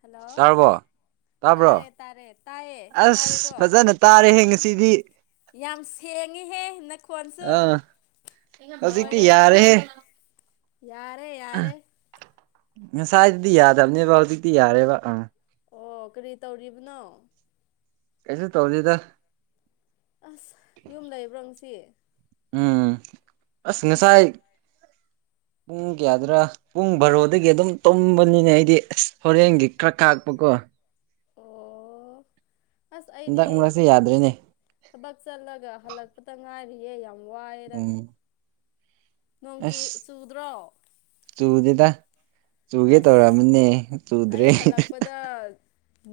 hello ꯇꯥꯔꯕꯣ ꯇꯥꯔꯦ ꯇꯥꯕ꯭ꯔꯣ ꯇꯥꯔꯦ ꯇꯥꯏꯌꯦ ꯑꯁ ꯇꯥꯔꯦꯀꯣ ꯐꯖꯅ ꯇꯥꯔꯦꯍꯦ ꯉꯁꯤꯗꯤ ꯌꯥꯝ ꯁꯦꯡꯉꯤꯍꯦ ꯅꯈꯣꯟꯁꯨ ꯑꯥ [unintelligible] ꯍꯧꯖꯤꯛꯇꯤ ꯂꯣꯏꯔꯦ ꯌꯥꯔꯦꯍꯦ ꯌꯥꯔꯦ ꯌꯥꯔꯦ ꯉꯁꯥꯏꯗꯗꯤ ꯌꯥꯗꯕꯅꯦꯕ ꯍꯧꯖꯤꯛꯇꯤ ꯌꯥꯔꯦꯕ ꯑꯥ ꯑꯣ ꯀꯔꯤ ꯇꯧꯔꯤꯕꯅꯣ ꯀꯩꯁꯨ ꯇꯧꯗꯦꯗ ꯑꯁ ꯌꯨꯝ ꯂꯩꯕ꯭ꯔꯣ ꯉꯁꯤ ꯎꯝ ꯑꯁ ꯉꯁꯥꯏ ꯄꯨꯡ ꯀꯌꯥꯗꯔꯥ ꯄꯨꯡ ꯕꯥꯔꯣꯗꯒꯤ ꯑꯗꯨꯝ ꯇꯨꯝꯕꯅꯤꯅꯦ ꯑꯩꯗꯤ ꯑꯁ ꯍꯣꯔꯦꯟꯒꯤ ꯈꯔ ꯈꯥꯛꯄꯀꯣ ꯑꯣ ꯑꯁ ꯑꯩꯗꯤ ꯍꯟꯗꯛ ꯃꯔꯛꯁꯦ ꯌꯥꯗ꯭ꯔꯦꯅꯦ ꯊꯥꯕꯛ ꯆꯠꯂꯒ ꯍꯜꯂꯛꯄꯇ ꯉꯥꯏꯔꯤꯌꯦ ꯌꯥꯝ ꯋꯥꯏꯌꯦꯗ ꯎꯝ ꯅꯣꯡꯇꯨ ꯑꯁ ꯆꯨꯗ꯭ꯔꯣ ꯆꯨꯗꯦꯗ ꯆꯨꯒꯦ ꯑꯁ ꯇꯧꯔꯛꯃꯤꯅꯦ ꯆꯨꯗ꯭ꯔꯦ ꯑꯩ ꯍꯜꯂꯛꯄꯗ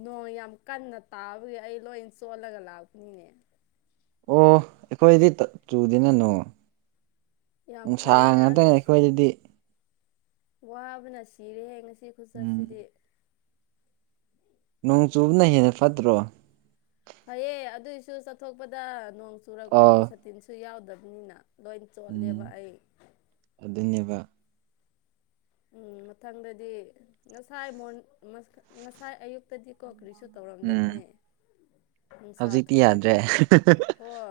ꯅꯣꯡ ꯌꯥꯝ ꯀꯟꯅ ꯇꯥꯕꯒꯤ ꯑꯩ ꯂꯣꯏꯟ ꯆꯣꯜꯂꯒ ꯂꯥꯛꯄꯅꯤꯅꯦ ꯑꯣ ꯑꯩꯈꯣꯏꯗꯤ ꯆꯨꯗꯅꯦ ꯅꯣꯡ ꯌꯥꯝ ꯅꯨꯡꯁꯥ ꯐꯩꯅꯦ ꯉꯥꯛꯇꯅ ꯑꯁ ꯑꯩꯈꯣꯏꯗꯗꯤ ꯋꯥꯕꯅ ꯁꯤꯔꯦꯍꯦ ꯉꯁꯤ ꯎꯝ ꯈꯨꯆꯠꯁꯤꯗꯤ ꯅꯣꯡ ꯆꯨꯕꯅ ꯍꯦꯟꯅ ꯐꯠꯇ꯭ꯔꯣ ꯐꯩꯌꯦ ꯑꯗꯨꯏꯁꯨ ꯆꯠꯊꯣꯛꯄꯗ ꯅꯣꯡ ꯆꯨꯔꯛꯄꯗꯤ ꯑꯥ ꯁꯥꯇꯤꯟꯁꯨ ꯌꯥꯎꯗꯕꯅꯤꯅ ꯂꯣꯏꯟ ꯆꯣꯠꯂꯦꯕ ꯎꯝ ꯑꯩ ꯑꯗꯨꯅꯦꯕ ꯎꯝ ꯃꯊꯪꯗꯗꯤ ꯉꯁꯥꯏ ꯃꯣꯔꯅꯤꯡ ꯉꯁꯥꯏ ꯑꯌꯨꯛꯇꯗꯤꯀꯣ ꯀ꯭ꯔꯤꯁꯨ ꯎꯝ ꯇꯧꯔꯝꯗꯕꯅꯦ ꯅꯨꯡꯁꯥ ꯍꯧꯖꯤꯛꯇꯤ ꯊꯣꯛꯀꯦ ꯌꯥꯗ꯭ꯔꯦ ꯊꯣꯛꯀꯦ ꯍꯣꯏ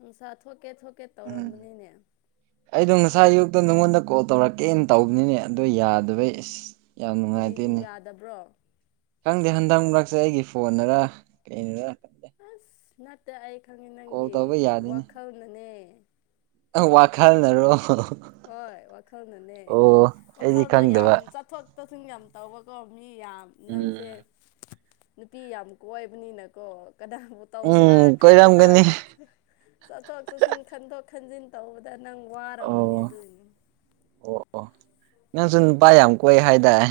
ꯅꯨꯡꯁꯥ ꯊꯣꯛꯀꯦ ꯊꯣꯛꯀꯦ ꯎꯝ ꯇꯧꯔꯝꯕꯅꯤꯅꯦ ꯑꯩꯗꯣ ꯉꯁꯥꯏ ꯑꯌꯨꯛꯇꯨ ꯅꯪꯉꯣꯟꯗ ꯀꯣꯜ ꯇꯧꯔꯛꯀꯦꯅ ꯇꯧꯕꯅꯤꯅꯦ ꯑꯗꯣ ꯌꯥꯗꯕꯩ ꯏꯁ ꯌꯥꯝ ꯀꯔꯤꯒꯤ ꯅꯨꯡꯉꯥꯏꯇꯦꯅꯦ ꯌꯥꯗꯕ꯭ꯔꯣ ꯈꯪꯗꯦ ꯍꯟꯗꯛ ꯃꯔꯛꯁꯦ ꯑꯩꯒꯤ ꯐꯣꯟꯔ ꯀꯩꯅꯔꯥ ꯑꯁ ꯅꯠꯇꯦ ꯑꯩ ꯈꯪꯉꯤ ꯀꯣꯜ ꯅꯪꯒꯤ ꯇꯧꯕ ꯋꯥꯈꯜꯅꯅꯦ ꯅꯪ ꯋꯥꯈꯜꯅꯔꯣ ꯍꯣꯏ ꯋꯥꯈꯜꯅꯅꯦ ꯑꯣ ꯑꯩꯗꯤ ꯋꯥꯈꯜꯗ ꯌꯥꯝ ꯈꯪꯗꯕ ꯆꯥꯊꯣꯛ ꯇꯧꯁꯤꯟ ꯌꯥꯝ ꯇꯧꯕꯀꯣ ꯃꯤ ꯌꯥꯝ ꯎꯝ ꯅꯪꯁꯦ ꯅꯨꯄꯤ ꯌꯥꯝ ꯀꯣꯏꯕꯅꯤꯅꯀꯣ ꯀꯅꯥꯕꯨ ꯇꯧꯁꯤꯔ ꯎꯝ ꯈꯜꯂ ꯀꯣꯏꯔꯝꯒꯅꯤ ꯆꯠ ꯆꯠꯊꯣꯛ ꯆꯠꯁꯤꯟ ꯈꯟꯗꯣꯛ ꯈꯟꯖꯤꯟ ꯇꯧꯕꯗ ꯅꯪ ꯋꯥꯔꯕꯅꯤ ꯑꯗꯨꯏꯅꯤ ꯑꯣ ꯑꯣ ꯅꯪꯁꯨ ꯅꯨꯄꯥ ꯌꯥꯝ ꯀꯣꯏ ꯍꯥꯏꯗꯥꯏ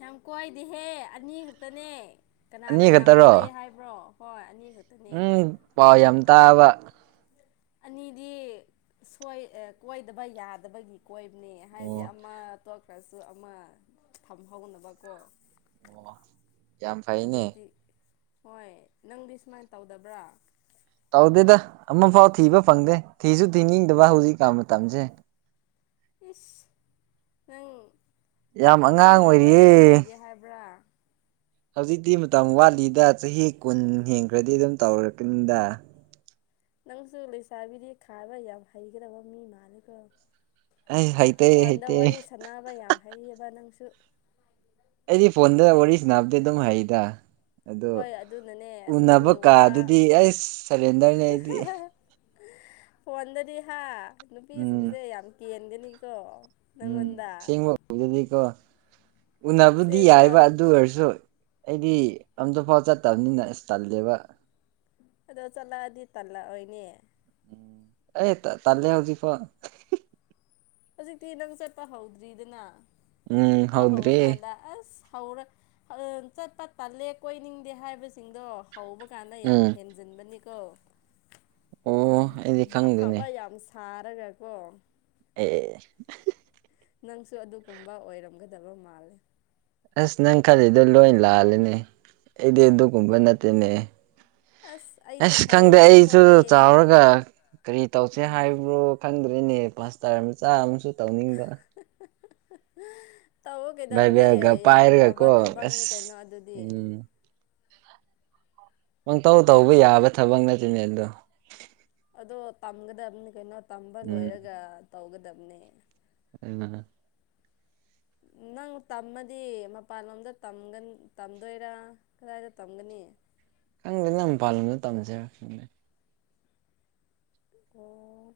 ꯌꯥꯝ ꯀꯣꯏꯗꯤ ꯍꯦ ꯑꯅꯤ ꯈꯛꯇꯅꯦ ꯑꯅꯤ ꯀꯅꯥꯅ ꯌꯥꯝ ꯈꯛꯇꯔꯣ ꯀꯣꯏꯌꯦ ꯍꯥꯏ ꯕ꯭ꯔꯣ ꯍꯣꯏ ꯑꯅꯤ ꯈꯛ ꯎꯝ ꯄꯥꯎ ꯌꯥꯝ ꯇꯥꯕ ꯑꯅꯤꯗꯤ ꯁꯨꯋꯥꯏ ꯑꯦ ꯀꯣꯏꯗꯕ ꯌꯥꯗꯕꯒꯤ ꯀꯣꯏꯕꯅꯦ ꯍꯥꯏꯗꯤ ꯑꯣ ꯑꯃ ꯇꯣꯛꯈ꯭ꯔꯁꯨ ꯑꯃ ꯊꯝꯍꯧꯅꯕ ꯀꯣ ꯑꯣ ꯌꯥꯝ ꯐꯩꯅꯦ ꯑꯗꯨꯗꯤ ꯍꯣꯏ ꯅꯪꯗꯤ ꯁꯨꯃꯥꯏꯟ ꯇꯧꯗꯕ꯭ꯔꯥ ꯇꯧꯗꯦꯗ ꯑꯃꯐꯥꯎ ꯊꯤꯕ ꯐꯪꯗꯦ ꯊꯤꯁꯨ ꯊꯤꯅꯤꯡꯗꯕ ꯍꯧꯖꯤꯛꯀꯥꯟ ꯃꯇꯝꯁꯦ ꯏꯁ ꯅꯪ ꯌꯥꯝ ꯄꯥꯈꯪ ꯁꯥꯔꯤ ꯑꯉꯥꯡ ꯑꯣꯏꯔꯒ ꯑꯣꯏꯔꯤꯌꯦ ꯂꯩꯒꯦ ꯍꯥꯏꯕ꯭ꯔꯥ ꯍꯧꯖꯤꯛꯇꯤ ꯃꯇꯝ ꯋꯥꯠꯂꯤꯗ ꯆꯍꯤ ꯀꯨꯟ ꯍꯦꯟꯈ꯭ꯔꯗꯤ ꯑꯗꯨꯝ ꯇꯧꯔꯛꯀꯅꯤꯗ ꯅꯪꯁꯨ ꯂꯩꯁꯥꯕꯤꯗꯤ ꯈꯥꯏꯕ ꯌꯥꯝ ꯍꯩꯒꯗꯧꯕ ꯃꯤ ꯃꯥꯜꯂꯦ ꯀꯣ ꯑꯩ ꯍꯩꯇꯦ ꯐꯣꯟꯗ ꯍꯩꯇꯦ ꯋꯥꯔꯤ ꯁꯥꯟꯅꯕ ꯌꯥꯝ ꯍꯩꯌꯦꯕ ꯅꯪꯁꯨ ꯑꯩꯗꯤ ꯐꯣꯟꯗ ꯋꯥꯔꯤ ꯁꯅꯕꯗꯤ ꯑꯗꯨꯝ ꯍꯩꯗ ꯑꯗꯨ ꯍꯣꯏ ꯑꯗꯨꯅꯅꯦ ꯑꯁ ꯎꯅꯕ ꯅꯪꯒꯤ ꯋꯥ ꯀꯥꯟꯗꯗꯤ ꯑꯩꯁ ꯁꯂꯦꯟꯗ꯭ꯔꯅꯤ ꯑꯩꯗꯤ ꯐꯣꯟꯗꯗꯤ ꯍꯥ ꯎꯝ ꯅꯨꯄꯤꯁꯤꯡꯁꯦ ꯌꯥꯝ ꯀꯦꯟꯒꯅꯤꯀꯣ ꯅꯪꯉꯣꯟꯗ ꯑꯗꯨꯗꯤꯀꯣ ꯎꯅꯕꯗꯤ ꯑꯁꯦꯡꯕ ꯌꯥꯏꯕ ꯑꯗꯨ ꯑꯣꯏꯔꯁꯨ ꯑꯩꯗꯤ ꯑꯝꯇꯐꯥꯎ ꯆꯠꯇꯝꯅꯤꯅ ꯑꯁ ꯇꯜꯂꯦꯕ ꯑꯗꯣ ꯆꯠꯂꯛꯑꯗꯤ ꯇꯜꯂꯛ ꯑꯣꯏꯅꯦ ꯑꯦ ꯇꯥ ꯇꯜꯂꯦ ꯍꯧꯖꯤ ꯐꯣ ꯍꯧꯖꯤꯛꯇꯤ ꯅꯪ ꯆꯠꯄ ꯍꯧꯗ꯭ꯔꯤꯗꯅ ꯎꯝ ꯆꯠꯄ ꯍꯧꯗ꯭ꯔꯤ ꯍꯧꯔꯀꯥꯟꯗ ꯑꯁ ꯍꯧꯔ ꯆꯠꯄ ꯇꯜꯂꯦ ꯀꯣꯏꯅꯤꯡꯗꯦ ꯍꯥꯏꯕꯁꯤꯡꯗꯣ ꯍꯧꯕ ꯀꯥꯟꯗ ꯌꯥꯝ ꯎꯝ ꯍꯦꯟꯖ ꯍꯖꯤꯟꯕꯅꯤꯀꯣ ꯑꯣ ꯑꯩꯗꯤ ꯈꯪꯗꯦꯅꯦ ꯑꯐꯕ ꯌꯥꯝ ꯁꯥꯔꯒ ꯀꯣ ꯑꯦ ꯅꯪꯁꯨ ꯑꯗꯨꯒꯨꯝꯕ ꯑꯣꯏꯔꯝꯒꯗꯕ ꯃꯥꯜꯂꯦ ꯑꯁ ꯅꯪ ꯈꯜꯂꯤꯗꯣ ꯂꯣꯏ ꯂꯥꯂꯅꯦ ꯑꯩꯗꯤ ꯑꯗꯨꯒꯨꯝꯕ ꯅꯠꯇꯦꯅꯦ ꯑꯩꯗꯤ ꯑꯁ ꯈꯪꯗꯦ ꯐꯩꯌꯦ ꯑꯩꯁꯨ ꯈꯣꯠꯂꯦ ꯆꯥꯎꯔꯒ ꯀꯔꯤ ꯇꯧꯁꯦ ꯍꯥꯏꯕ꯭ꯔꯣ ꯈꯪꯗꯣꯏꯔꯤꯅꯦ ꯄꯥꯁꯇꯔ ꯃꯆꯥ ꯑꯃꯁꯨ ꯇꯧꯅꯤꯡꯕ ꯇꯧꯋꫭ ꯀꯩꯗꯧꯔꯒꯦ ꯕꯥꯏꯕꯦꯜꯒ ꯌꯥꯝ ꯐꯕ ꯄꯥꯏꯔꯒꯀꯣ ꯊꯕꯛꯅꯤ ꯀꯩꯅꯣ ꯑꯁ ꯑꯗꯨꯗꯤ ꯎꯝ ꯄꯪꯇꯧ ꯇꯧꯕ ꯌꯥꯕ ꯊꯕꯛ ꯅꯠꯇꯦꯅꯦ ꯑꯗꯣ ꯑꯗꯣ ꯇꯝꯒꯗꯕꯅꯤ ꯀꯩꯅꯣ ꯇꯝꯕ ꯎꯝ ꯂꯣꯏꯔꯒ ꯇꯧꯒꯗꯕꯅꯤ [unintelligible] ꯅꯪ ꯇꯝꯃꯗꯤ ꯃꯄꯥꯟꯂꯣꯝꯗ ꯇꯝꯗꯣꯏꯔꯥ ꯀꯗꯥꯏꯗ ꯇꯝꯒꯅꯤ ꯈꯪꯗꯦꯅꯪ ꯃꯄꯥꯟꯂꯣꯗ ꯇꯝꯁꯔ ꯑꯣ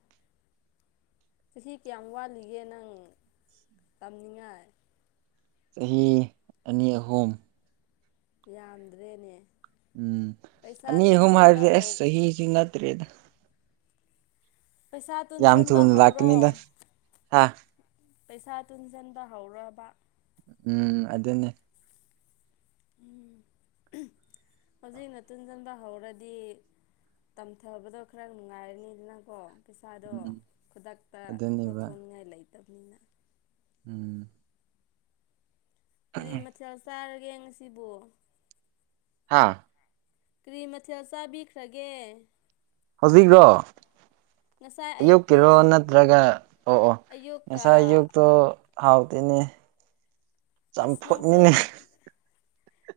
ꯆꯍꯤ ꯀꯌꯥꯝ ꯋꯥꯠꯂꯤꯒꯦ ꯅꯪ ꯇꯝꯅꯤꯡꯉꯥꯏ ꯆꯍꯤ ꯑꯅꯤ ꯑꯍꯨꯝ ꯌꯥꯝꯗ꯭ꯔꯦꯅꯦ ꯎꯝ ꯄꯩꯁꯥ ꯑꯅꯤ ꯑꯍꯨꯝ ꯇꯨꯡꯁꯤꯟꯕ ꯍꯥꯏꯔꯤꯗꯤꯦ ꯍꯧ ꯑꯁ ꯆꯍꯤꯒꯤ ꯅꯠꯇ꯭ꯔꯦꯗ ꯄꯩꯁꯥ ꯌꯥꯝ ꯇꯨꯟꯁꯤꯟꯕ ꯊꯨꯅ ꯍꯧꯔꯣ ꯂꯥꯛꯀꯅꯤꯗ ꯍꯥ ꯄꯩꯁꯥ ꯇꯨꯟꯖꯤꯟꯕ ꯍꯧꯔꫭꯕ ꯎꯝ ꯑꯗꯨꯅꯦ [inaudible] ꯍꯧꯖꯤꯛꯅ ꯇꯨꯟꯖꯤꯟꯕ ꯍꯧꯔꯗꯤ ꯇꯝꯊꯕꯗꯣ ꯈꯔ ꯅꯨꯡꯉꯥꯏꯔꯅꯤꯗꯅꯀꯣ ꯄꯩꯁꯥꯗꯣ ꯎꯝ ꯈꯨꯗꯛꯇ ꯑꯗꯨꯅꯦꯕ ꯂꯧꯊꯣꯛꯉꯥꯏ ꯂꯩꯇꯕꯅꯤꯅ ꯎꯝ ꯀꯔꯤ ꯃꯊꯦꯜ ꯆꯥꯔꯒꯦ ꯉꯁꯤꯕ ꯍꯥꯥ ꯀ꯭ꯔꯤ ꯃꯊꯦꯜ ꯆꯥꯕꯤꯈ꯭ꯔꯒꯦ ꯍꯧꯖꯤꯛ꯭ꯔꯣ ꯉꯁꯥꯏ ꯑꯌꯨꯛꯇꯣ ꯑꯌꯨꯛꯀꯤꯔꯣ ꯅꯠꯇ꯭ꯔꯒ ꯑꯣ ꯑꯣ ꯑꯌꯨꯛꯀ ꯉꯁꯥꯏ ꯑꯌꯨꯛꯇꯣ ꯍꯥꯎꯇꯦꯅꯦ ꯑꯁ ꯅꯪꯁꯨ ꯆꯝꯐꯨꯠꯅꯤꯅꯦ ꯅꯨꯡꯇꯤ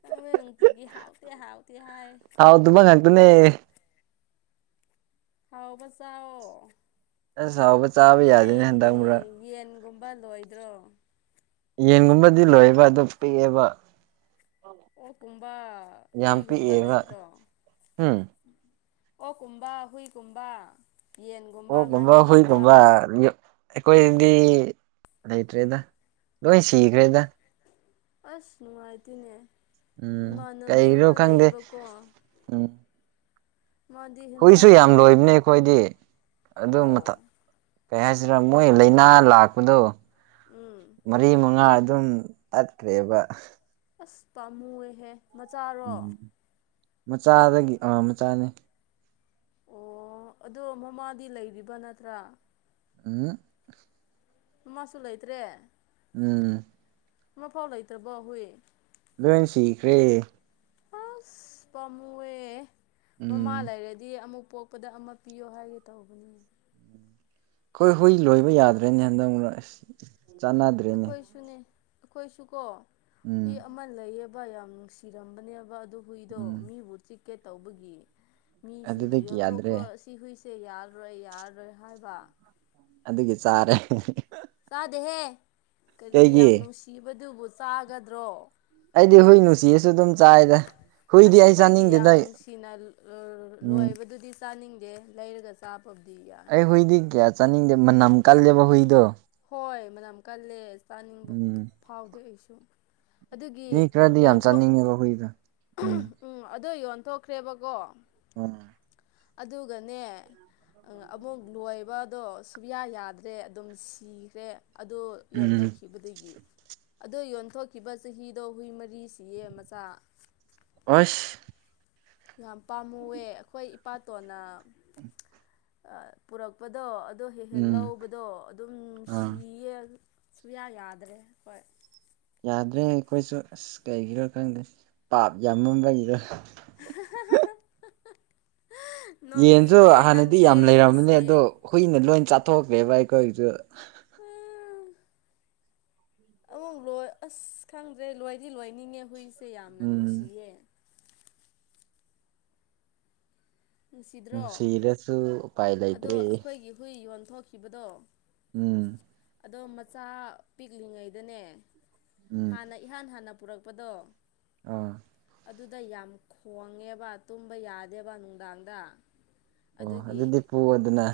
ꯅꯪ ꯅꯨꯡꯇꯤꯒꯤ ꯍꯥꯎꯇꯦ ꯍꯥꯎꯇꯦ ꯍꯥꯏꯥꯌꯦ ꯑꯗꯨꯃ ꯉꯥꯛꯗꯨꯅꯦ ꯍꯥꯎꯕ ꯆꯥꯑꯣ ꯑꯁ ꯍꯥꯎꯕ ꯆꯥꯕ ꯌꯥꯗꯦꯅꯦ ꯍꯟꯗꯛ ꯃꯔꯨꯔꯛ ꯌꯦꯟꯒꯨꯝꯕ ꯂꯣꯏꯗ꯭ꯔꯣ ꯌꯦꯟꯒꯨꯝꯕꯗꯤ ꯂꯣꯏꯌꯦꯕ ꯑꯗꯨ ꯄꯤꯛꯑꯦꯕ ꯑꯣꯛ ꯀꯨꯝꯕ ꯌꯥꯝ ꯍꯨꯏꯒꯨꯝꯕ ꯄꯤꯛꯑꯦꯕ ꯂꯩꯇ꯭ꯔꯣ ꯎꯝ ꯑꯣꯛ ꯀꯨꯝꯕꯥ ꯍꯨꯏ ꯀꯨꯝꯕꯥ ꯑꯣ ꯀꯨꯝꯕ ꯍꯨꯏ ꯒꯨꯝꯕ ꯑꯩꯈꯣꯏꯗꯗꯤ ꯂꯩꯇ꯭ꯔꯦꯗ ꯂꯣꯏ ꯁꯤꯈ꯭ꯔꯦꯗ ꯑꯁ ꯅꯨꯉꯥꯏꯇꯦꯅꯦ ꯎꯝ ꯀꯩꯩꯒꯤꯅꯣ ꯈꯪꯗꯦ ꯎꯝ ꯃꯥꯗꯤ ꯍꯨꯏꯁꯨ ꯍꯦꯟꯖꯥꯡ ꯌꯥꯝ ꯆꯥꯅꯤ ꯂꯣꯏꯕꯅꯦ ꯑꯩꯈꯣꯏꯗꯤ ꯑꯗꯨ ꯃ ꯑꯣ ꯀꯩ ꯍꯥꯏꯁꯤꯔꯥ ꯃꯣꯏ ꯂꯩꯅꯥ ꯂꯥꯛꯄꯗꯣ ꯎꯝ ꯃꯔꯤ ꯃꯉꯥ ꯑꯗꯨꯝ ꯇꯠꯈ꯭ꯔꯦꯕ ꯑꯁ ꯄꯥꯝꯃꯨꯋꯦꯍꯦ ꯃꯆꯥꯔꯣ ꯎꯝ ꯃꯆꯥꯗꯒꯤ ꯑꯥ ꯃꯆꯥꯅꯤ ꯑꯣ ꯑꯗꯣ ꯃꯃꯥꯗꯤ ꯂꯩꯔꯤꯕ ꯅꯠꯇ꯭ꯔꯥ [unintelligible] ꯃꯃꯥꯁꯨ ꯂꯩꯇ꯭ꯔꯦ ꯎꯝ ꯑꯃꯐꯥꯎ ꯂꯩꯇ꯭ꯔꯕꯣ ꯍꯨꯏ ꯂꯣꯏꯟ ꯁꯤꯈ꯭ꯔꯦ ꯑꯁ ꯄꯥꯃꯨꯋꯦ ꯃꯃꯥ ꯎꯝ ꯂꯩꯔꯗꯤ ꯑꯃꯨꯛ ꯄꯣꯛꯄꯗ ꯑꯃ ꯄꯤꯌꯣ ꯍꯥꯏꯒꯦ ꯇꯧꯕꯅꯦ ꯈꯣꯏ ꯍꯨꯏ ꯂꯣꯏꯕ ꯌꯥꯗ꯭ꯔꯦꯅꯦ ꯍꯟꯗꯛ ꯃꯔꯛ ꯑꯁ ꯆꯥꯟꯅꯗ꯭ꯔꯦꯅꯦ ꯑꯈꯣꯏꯁꯨꯅꯦ ꯑꯈꯣꯏꯁꯨ ꯀꯣ ꯎꯝ ꯍꯨꯏ ꯑꯃ ꯂꯩꯌꯦ ꯕ ꯌꯥꯝ ꯅꯨꯡꯁꯤꯔꯝꯕꯅꯦꯕ ꯑꯗꯨ ꯍꯨꯏꯗꯣ ꯎꯝ ꯃꯤꯕꯨ ꯆꯤꯛꯀꯦ ꯇꯧꯕꯒꯤ ꯃꯤꯁꯤꯡꯅ ꯑꯗꯨꯗꯒꯤ ꯌꯥꯗ꯭ꯔꯦ ꯌꯣꯟꯊꯣꯛꯈ꯭ꯔꯣ ꯁꯤ ꯍꯨꯏꯁꯦ ꯌꯥꯔꯔꯣꯏ ꯌꯥꯔꯔꯣꯏ ꯍꯥꯏꯕ ꯑꯗꯨꯒꯤ ꯆꯥꯔꯦ ꯆꯥꯗꯦꯍꯦ ꯀꯔꯤ ꯀꯩꯒꯤ ꯌꯥꯝ ꯅꯨꯡꯁꯤꯕꯗꯨꯕꯨ ꯆꯥꯒꯗ꯭ꯔꯣ ꯑꯩꯗꯤ ꯍꯨꯏ ꯅꯨꯡꯁꯤꯔꯁꯨ ꯑꯗꯨꯝ ꯆꯥꯏꯗ ꯍꯨꯏꯗꯤ ꯑꯁ ꯑꯩ ꯑꯈꯣꯏꯒꯤ ꯌꯥꯝ ꯆꯥꯅꯤꯡꯗꯦꯗ ꯅꯨꯡꯁꯤꯅ ꯎꯝ ꯂꯣꯏꯕꯗꯨꯗꯤ ꯆꯥꯅꯤꯡꯗꯦ ꯂꯩꯔꯒ ꯆꯥꯕꯕꯨꯗꯤ ꯌꯥꯏ ꯑꯩ ꯍꯨꯏꯗꯤ ꯀꯌꯥ ꯆꯥꯅꯤꯡꯗꯦ ꯃꯅꯝ ꯀꯜꯂꯦꯕ ꯍꯨꯏꯗꯣ ꯍꯣꯏ ꯃꯅꯝ ꯀꯜꯂꯦ ꯆꯥꯅꯤꯡꯕ ꯎꯝ ꯐꯥꯎꯗꯦ ꯑꯩꯁꯨ ꯑꯗꯨꯒꯤ ꯃꯤ ꯈꯔꯗꯤ ꯌꯥꯝ ꯌꯣꯟꯊꯣꯛ ꯆꯥꯅꯤꯡꯉꯦꯕ ꯍꯨꯏꯗꯣ ꯎꯝ ꯑꯗꯣ ꯌꯣꯟꯊꯣꯛꯈ꯭ꯔꯦꯕꯀꯣ ꯑꯝ ꯑꯗꯨꯒꯅꯦ ꯑꯪ ꯑꯃꯨꯛ ꯂꯣꯏꯕꯗꯣ ꯁꯨꯌꯥ ꯌꯥꯗ꯭ꯔꯦ ꯑꯗꯨꯝ ꯁꯤꯈ꯭ꯔꯦ ꯑꯗꯨ ꯎꯝ ꯌꯣꯟꯊꯣꯛꯈꯤꯕꯗꯒꯤ ꯑꯗꯨ ꯌꯣꯟꯊꯣꯛꯈꯤꯕ ꯆꯍꯤꯗꯣ ꯍꯨꯏ ꯃꯔꯤ ꯁꯤꯌꯦ ꯃꯆꯥ ꯑꯁ ꯌꯥꯝ ꯄꯥꯝꯃꯨꯋꯦ ꯑꯩꯈꯣꯏ ꯏꯄꯥꯇꯣꯟꯅ ꯄꯨꯔꯛꯄꯗꯣ ꯑꯗꯣ ꯍꯦꯛ ꯍꯦꯛ ꯎꯝ ꯂꯧꯕꯗꯣ ꯑꯗꯨꯝ ꯑꯥ ꯁꯤꯌꯦ ꯁꯨꯌꯥ ꯌꯥꯗ꯭ꯔꯦ ꯍꯣꯏ ꯌꯥꯗ꯭ꯔꯦ ꯑꯩꯈꯣꯏꯁꯨ ꯑꯁ ꯀꯩꯒꯤꯔꯣ ꯈꯪꯗꯦ ꯄꯥꯞ ꯌꯥꯝꯃꯝꯕꯒꯤꯔꯣ [unintelligible] ꯌꯦꯟꯖꯨ ꯍꯥꯟꯅꯗꯤ ꯅꯪꯁꯦ ꯌꯥꯝ ꯂꯩꯔꯝꯕꯅꯦ ꯑꯗꯣ ꯁꯦ ꯍꯨꯏꯅ ꯂꯣꯏ ꯆꯥꯊꯣꯛꯈ꯭ꯔꯦꯕ ꯑꯩꯈꯣꯏꯒꯤꯁꯨ [inaudible] ꯑꯃꯨꯛ ꯂꯣꯏ ꯑꯁ ꯈꯪꯗ꯭ꯔꯦ ꯂꯣꯏꯗꯤ ꯂꯣꯏꯅꯤꯡꯉꯦ ꯍꯨꯏꯁꯦ ꯌꯥꯝꯅ ꯎꯝ ꯅꯨꯡꯁꯤꯌꯦ ꯅꯨꯡꯁꯤꯗ꯭ꯔꯣ ꯅꯨꯡꯁꯤꯔꯁꯨ ꯎꯄꯥꯏ ꯑꯗꯣ ꯂꯩꯇ꯭ꯔꯦ ꯑꯈꯣꯏꯒꯤ ꯍꯨꯏ ꯌꯣꯟꯊꯣꯛꯈꯤꯕꯗꯣ ꯎꯝ ꯑꯗꯣ ꯃꯆꯥ ꯄꯤꯛꯂꯤꯉꯩꯗꯅꯦ ꯎꯝ ꯍꯥꯟꯅ ꯏꯍꯥꯟ ꯍꯥꯟꯅ ꯄꯨꯔꯛꯄꯗꯣ ꯑꯥ ꯑꯗꯨꯗ ꯌꯥꯝ ꯈꯣꯡꯉꯦꯕ ꯇꯨꯝꯕ ꯌꯥꯗꯦꯕ ꯅꯨꯡꯗꯥꯡꯗ ꯑꯣ ꯑꯗꯨꯗꯤ ꯄꯨꯑꯣꯗꯅ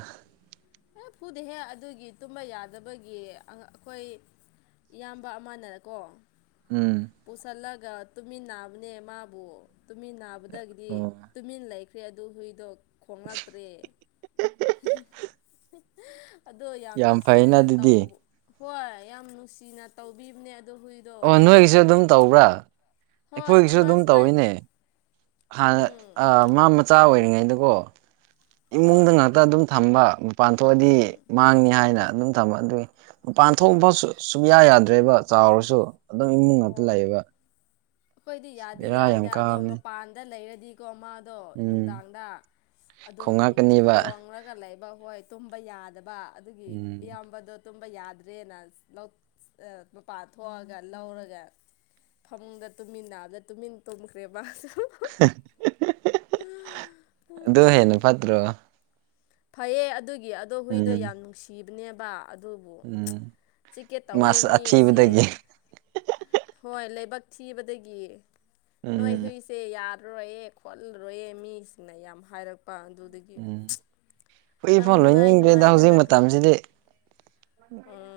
ꯍꯦ ꯐꯨꯗꯤꯍꯦ ꯑꯗꯨꯒꯤ ꯇꯨꯝꯕ ꯌꯥꯗꯕꯒꯤ ꯑꯩꯈꯣꯏ ꯏꯌꯥꯝꯕ ꯑꯃꯅ ꯀꯣ ꯎꯝ ꯄꯨꯁꯤꯜꯂꯒ ꯇꯨꯃꯤꯟ ꯅꯥꯕꯅꯦ ꯃꯥꯕꯨ ꯇꯨꯃꯤꯟ ꯅꯥꯕꯗꯒꯤꯗꯤ ꯑꯣ ꯇꯨꯃꯤꯟ ꯂꯩꯈ꯭ꯔꯦ ꯑꯗꯨ ꯍꯨꯏꯗꯣ ꯈꯣꯡꯉꯛꯇ꯭ꯔꯦ ꯑꯣ ꯌꯥꯝ ꯐꯩꯅ ꯅꯨꯡꯁꯤꯅ ꯑꯗꯨꯗꯤ ꯇꯧꯕ ꯍꯣꯏ ꯌꯥꯝ ꯅꯨꯡꯁꯤꯅ ꯇꯧꯕꯤꯕꯅꯦ ꯑꯗꯣ ꯍꯨꯏ ꯑꯣ ꯅꯣꯏꯒꯤꯁꯨ ꯑꯗꯨꯝ ꯇꯧꯕ꯭ꯔꯥ ꯍꯣꯏ ꯑꯩꯈꯣꯏꯒꯤꯁꯨ ꯑꯃ ꯑꯗꯨꯝ ꯁꯨꯃꯥꯏ ꯇꯧꯋꯤꯅꯦ ꯍꯥꯟꯅ ꯎꯝ ꯑꯥ ꯃꯥ ꯃꯆꯥ ꯑꯣꯏꯔꯤꯉꯩꯗꯀꯣ ꯍꯣꯏ ꯏꯃꯨꯡꯗ ꯉꯥꯛꯇ ꯑꯗꯨꯝ ꯊꯝꯕ ꯃꯄꯥꯟ ꯊꯣꯛꯑꯗꯤ ꯎꯝ ꯃꯥꯡꯅꯤ ꯍꯥꯏꯅ ꯑꯗꯨꯝ [inaudible] ꯃꯄꯥꯟ ꯊꯣꯛꯄ ꯁꯨꯌꯥ ꯌꯥꯗ꯭ꯔꯦꯕ ꯆꯥꯎꯔꯁꯨ ꯑꯗꯨꯝ ꯏꯃꯨꯡ ꯉꯥꯛꯇ ꯑꯣ ꯂꯩꯌꯦꯕ ꯑꯩꯈꯣꯏꯗꯤ ꯌꯥꯗꯤ ꯕꯦꯔꯥ ꯌꯥꯝ ꯌꯥꯏꯗ ꯑꯗꯣ ꯀꯥꯕꯅꯤ ꯃꯄꯥꯟꯗ ꯂꯩꯔꯗꯤ ꯀꫭ ꯃꯥꯗ‌ꯣ ꯎꯝ ꯅꯨꯡꯗꯥꯡꯗ ꯑꯗꯨꯝ ꯈꯣꯡꯉꯛꯀꯅꯤꯕ ꯈꯣꯡꯔꯒ ꯂꯩ ꯕ ꯍꯣꯏ ꯇꯨꯝꯕ ꯌꯥꯗꯕ ꯑꯗꯨꯒꯤ ꯎꯝ ꯏꯌꯥꯝꯕꯗꯣ ꯇꯨꯝꯕ ꯌꯥꯗ꯭ꯔꯦꯅ ꯃꯄꯥꯟ ꯊꯣꯛꯑꯒ ꯂꯧꯔꯒ ꯐꯃꯨꯡꯗ ꯇꯨꯃꯤꯟ ꯅꯥꯕꯗ ꯇꯨꯃꯤꯟ ꯇꯨꯝꯈ꯭ꯔꯦꯕꯥ ꯑꯗꯨ ꯍꯦꯟꯅ ꯐꯠꯇ꯭ꯔꯣ ꯐꯩꯌꯦ ꯑꯗꯨꯒꯤ ꯑꯗꯣ ꯍꯨꯏꯗꯣ ꯎꯝ ꯌꯥꯝ ꯅꯨꯡꯁꯤꯕꯅꯦꯕ ꯑꯗꯨꯒꯤ ꯎꯝ ꯆꯤꯀꯦ ꯇꯧꯋꯦ ꯃꯥꯁ ꯃꯤ ꯑꯁꯤ ꯑꯊꯤꯕꯗꯒꯤ ꯍꯣꯏ ꯂꯥꯏꯕꯛ ꯊꯤꯕꯗꯒꯤ ꯅꯣꯏ ꯎꯝ ꯍꯨꯏꯁ ꯑ‌ꯦ ꯌꯥꯔꯔꯣꯏꯌꯦ ꯈꯣꯠꯂꯔꯣꯏꯌꯦ ꯃꯤꯁꯤꯅ ꯌꯥꯝ ꯍꯥꯏꯔꯛꯄ ꯑꯗꯨꯗꯒꯤ ꯍꯨꯏ ꯌꯥꯝ ꯐꯥꯎ ꯅꯨꯡꯉꯥꯏ ꯂꯣꯏꯅꯤꯡꯗ꯭ꯔꯦꯗ ꯍꯧꯖꯤꯛ ꯅꯨꯡꯉꯥꯏꯇꯅ ꯃꯇꯝꯁꯤꯗꯤ [inaudible]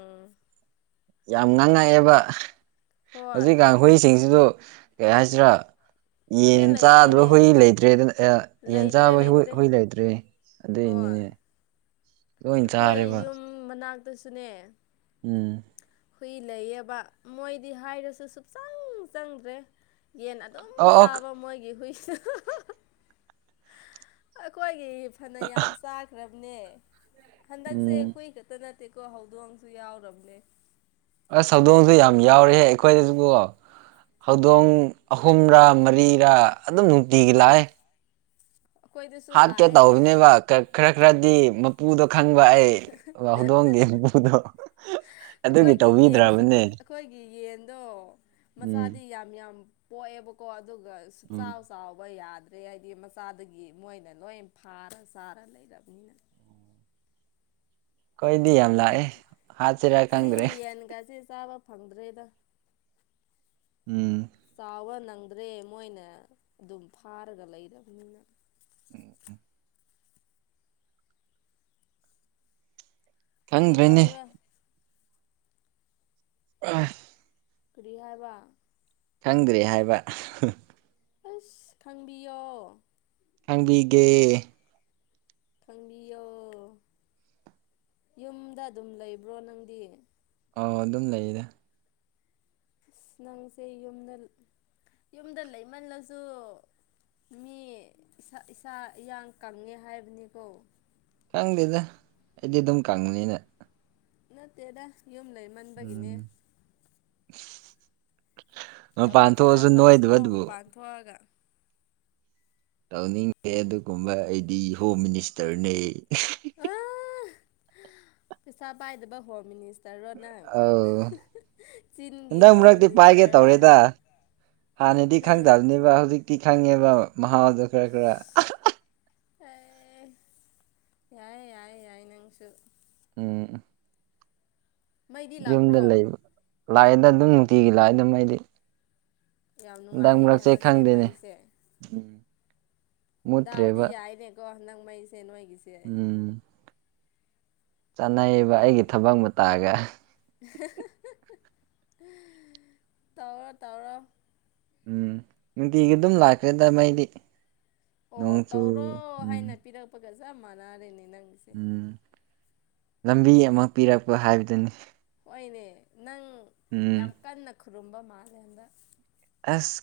ꯌꯥꯝ ꯉꯥꯡꯉꯛꯑꯦꯕ ꯍꯣꯏ ꯍꯧꯖꯤꯛꯀꯥꯟ ꯍꯨꯏꯁꯤꯡꯁꯤꯁꯨ ꯀꯩ ꯍꯥꯏꯁꯤꯔꯥ ꯇꯨꯃꯤꯟ ꯌꯦꯟ ꯆꯥꯗꯕ ꯂꯩꯇꯦꯅꯦ ꯍꯨꯏ ꯂꯩꯇ꯭ꯔꯦꯗꯅ ꯁ° ꯌꯦꯟ ꯂꯩꯇ꯭ꯔꯦ ꯆꯥꯕ ꯍꯨꯏ ꯂꯩꯇ꯭ꯔꯦ ꯍꯨꯏ ꯂꯩꯇ꯭ꯔꯦ ꯍꯣꯏ ꯑꯗꯨꯏꯅꯤꯅꯦ ꯂꯣꯏ ꯑꯩꯈꯣꯏ ꯆꯥꯔꯦꯕ ꯌꯨꯝ ꯃꯅꯥꯛꯇꯁꯨꯅꯦ ꯎꯝ ꯍꯨꯏ ꯂꯩꯌꯦꯕ ꯃꯣꯏꯗꯤ ꯍꯥꯏꯔꯁꯨ ꯁꯨꯞꯆꯪ ꯆꯪꯗ꯭ꯔꯦ ꯌꯦꯟ ꯑꯗꯨꯝ ꯑꯣ ꯑꯣ ꯆꯥꯕ ꯃꯣꯏꯒꯤ ꯍꯨꯏ [inaudible] ꯑꯩꯈꯣꯏꯒꯤ ꯐꯅ ꯌꯥꯝ ꯆꯥꯈ꯭ꯔꯕꯅꯦ ꯍꯟꯗꯛꯁꯦ ꯎꯝ ꯍꯨꯏ ꯈꯛꯇ ꯅꯠꯇꯦꯀꯣ ꯍꯧꯗꯣꯡꯁꯨ ꯌꯥꯎꯔꯕꯅꯦ ꯑꯁ ꯍꯧꯗꯣꯡꯁꯨ ꯌꯥꯝ ꯌꯥꯎꯔꯤꯍꯦ ꯑꯩꯈꯣꯏꯗꯁꯨꯀꯣ ꯍꯧꯗꯣꯡ ꯑꯍꯨꯝꯔꯥ ꯃꯔꯤꯔꯥ ꯑꯗꯨꯝ ꯅꯨꯡꯇꯤꯒꯤ ꯂꯥꯛꯑꯦ ꯑꯩꯈꯣꯏꯗꯁꯨ ꯍꯥꯠꯀꯦ ꯂꯥꯛꯑꯦꯅꯦ ꯇꯧꯕꯅꯦꯕ ꯈꯔ ꯈꯔꯗꯤ ꯄꯨꯗꯣ ꯈꯪꯕ ꯑꯩ ꯍꯧꯗꯣꯡꯒꯤ ꯃꯄꯨꯗꯣ ꯑꯗꯨꯒꯤ ꯑꯩꯈꯣꯏꯒꯤ ꯌꯦꯟꯁꯤꯡ ꯇꯧꯕꯤꯗ꯭ꯔꯕꯅꯦ ꯑꯩꯈꯣꯏꯒꯤ ꯌꯦꯟꯗꯣ ꯎꯝ ꯃꯆꯥꯗꯤ ꯌꯥꯝ ꯌꯥꯝ ꯄꯣꯛꯑꯦꯕꯀꯣ ꯑꯗꯨꯒ ꯁꯨꯛꯆꯥꯎ ꯆꯥꯎꯕ ꯌꯥꯗ꯭ꯔꯦ ꯍꯥꯏꯗꯤ ꯃꯆꯥꯗꯒꯤ ꯃꯣꯏꯅ ꯂꯣꯏ ꯐꯥꯔ ꯆꯥꯔ ꯂꯩꯔꯕꯅꯤꯅ ꯑꯩꯈꯣꯏꯗꯤ ꯌꯥꯝ ꯂꯥꯛꯑꯦ ꯍꯥꯠꯁꯤꯔꯥ ꯆꯤꯡ ꯈꯪꯗ꯭ꯔꯦ ꯌꯦꯟꯒꯁꯦ ꯆꯥꯕ ꯐꯪꯗ꯭ꯔꯦꯗꯥ ꯎꯝ ꯆꯥꯎꯕ ꯅꯪꯗ꯭ꯔꯦ ꯃꯣꯏꯅ ꯑꯗꯨꯝ ꯐꯥꯔꯒ ꯂꯩꯔꯅꯤꯅ ꯀꯔꯤ ꯈꯪꯗ꯭ꯔꯦꯅꯦ ꯇꯧꯔꯒ [inaudible] ꯀꯔꯤ ꯍꯥꯏꯕ ꯈꯪꯗ꯭ꯔꯦ ꯍꯥꯏꯕ ꯑꯁ ꯈꯪꯕꯤꯌꯣ ꯈꯪꯕꯤꯒꯦ ꯈꯪꯕꯤꯌꯣ ꯌꯨꯝꯗ ꯑꯗꯨꯝ ꯂꯩꯕ꯭ꯔꯣ ꯅꯪꯗꯤ ꯑꯥꯎ ꯑꯗꯨꯝ ꯂꯩꯔꯦ ꯑꯁ ꯅꯪꯁꯦ ꯌꯨꯝꯗ ꯌꯨꯝꯗ ꯂꯩꯃꯜꯂꯖꯨ ꯃꯤ ꯏꯁꯥ ꯏꯁꯥ ꯏꯌꯥꯡ ꯀꯪꯉꯦ ꯍꯥꯏꯕꯅꯤꯀꯣ ꯀꯪꯗꯦꯗ ꯑꯩꯗꯤ ꯑꯗꯨꯝ ꯀꯪꯅꯤꯅ ꯅꯠꯇꯦꯗ ꯌꯨꯝ ꯂꯩꯃꯟꯕꯒꯤꯅꯦ ꯎꯝ ꯃꯄꯥꯟ ꯊꯕꯛ ꯈꯔ ꯊꯣꯛꯑꯖꯨ ꯈꯔ ꯅꯣꯏꯗꯕ ꯁꯨꯕ ꯗꯨꯕꯨ ꯃꯄꯥꯟ ꯊꯣꯛꯑꯒ ꯇꯧꯅꯤꯡꯇꯦ ꯑꯗꯨꯒꯨꯝꯕ ꯑꯩꯗꯤ ꯍꯣꯝ ꯃꯤꯅꯤꯁꯇꯔꯅꯦ ꯄꯩꯁꯥ ꯄꯥꯏꯗꯕ ꯍꯣꯝ ꯃꯤꯅꯤꯁ ꯇꯔꯣꯠ ꯅꯪ ꯑꯧ ꯆꯤꯟꯒꯤ ꯍꯟꯗꯛ ꯍꯣꯝ ꯃꯔꯛꯇꯤ ꯄꯥꯏꯒꯦ ꯃꯤꯅꯤꯁꯇꯔ ꯔꯥ ꯇꯧꯔꯦꯗ ꯍꯥꯟꯅꯗꯤ ꯈꯪꯗꯕꯅꯦꯕ ꯍꯧꯖꯤꯛꯇꯤ ꯈꯪꯉꯦꯕ ꯃꯍꯥꯎꯗꯣ ꯈꯔ ꯈꯔ ꯑꯦ ꯌꯥꯏꯌꯦ ꯌꯥꯏꯌꯦ ꯌꯥꯏ ꯅꯪꯁꯨ ꯎꯝ ꯃꯩꯗꯤ ꯌꯨꯝꯗ ꯂꯥꯛꯄ꯭ꯔꯣ ꯂꯩꯕ ꯂꯥꯛꯑꯦꯗ ꯑꯗꯨꯝ ꯅꯨꯡꯇꯤꯒꯤ ꯂꯥꯛꯑꯦꯗ ꯃꯩꯗꯤ ꯌꯥꯝ ꯅꯨꯡꯉꯥꯏꯔꯦꯅꯦ ꯍꯟꯗꯛꯁꯦ ꯈꯪꯗꯦꯅꯦ ꯃꯩꯁꯦ [inaudible] ꯗꯥꯎꯗꯤ ꯃꯨꯠꯇ꯭ꯔꯦꯕ ꯌꯥꯏꯅꯦꯀꯣ ꯅꯪ ꯃꯩꯁꯦ ꯅꯣꯏꯒꯤꯁꯦ ꯆꯥꯟꯅꯩꯕ ꯐꯩ ꯑꯩꯒꯤ ꯐꯩ ꯊꯕꯛ ꯃꯇꯥꯒ ꯇꯧꯔꯣ ꯇꯧꯔꯣ ꯎꯝ ꯅꯨꯡꯇꯤꯒꯤ ꯑꯗꯨꯝ ꯂꯥꯛꯈ꯭ꯔꯦꯗ ꯃꯩꯗꯤ ꯑꯣ ꯅꯣꯡꯆꯨ ꯇꯧꯔꯣ ꯎꯝ ꯍꯥꯏꯅ ꯄꯤꯔꯛꯄꯒ ꯆꯞ ꯃꯥꯟꯅꯔꯦꯅꯦ ꯅꯪ ꯎꯝ ꯂꯝꯕꯤ ꯑꯃ ꯄꯤꯔꯛꯄ ꯍꯥꯏꯕꯗꯨꯅꯤ ꯍꯣꯏꯅꯦ ꯅꯪ ꯌꯥꯝ ꯎꯝ ꯀꯟꯅ ꯈꯨꯔꯨꯝꯕ ꯃꯥꯂꯦꯝꯗ ꯑꯁ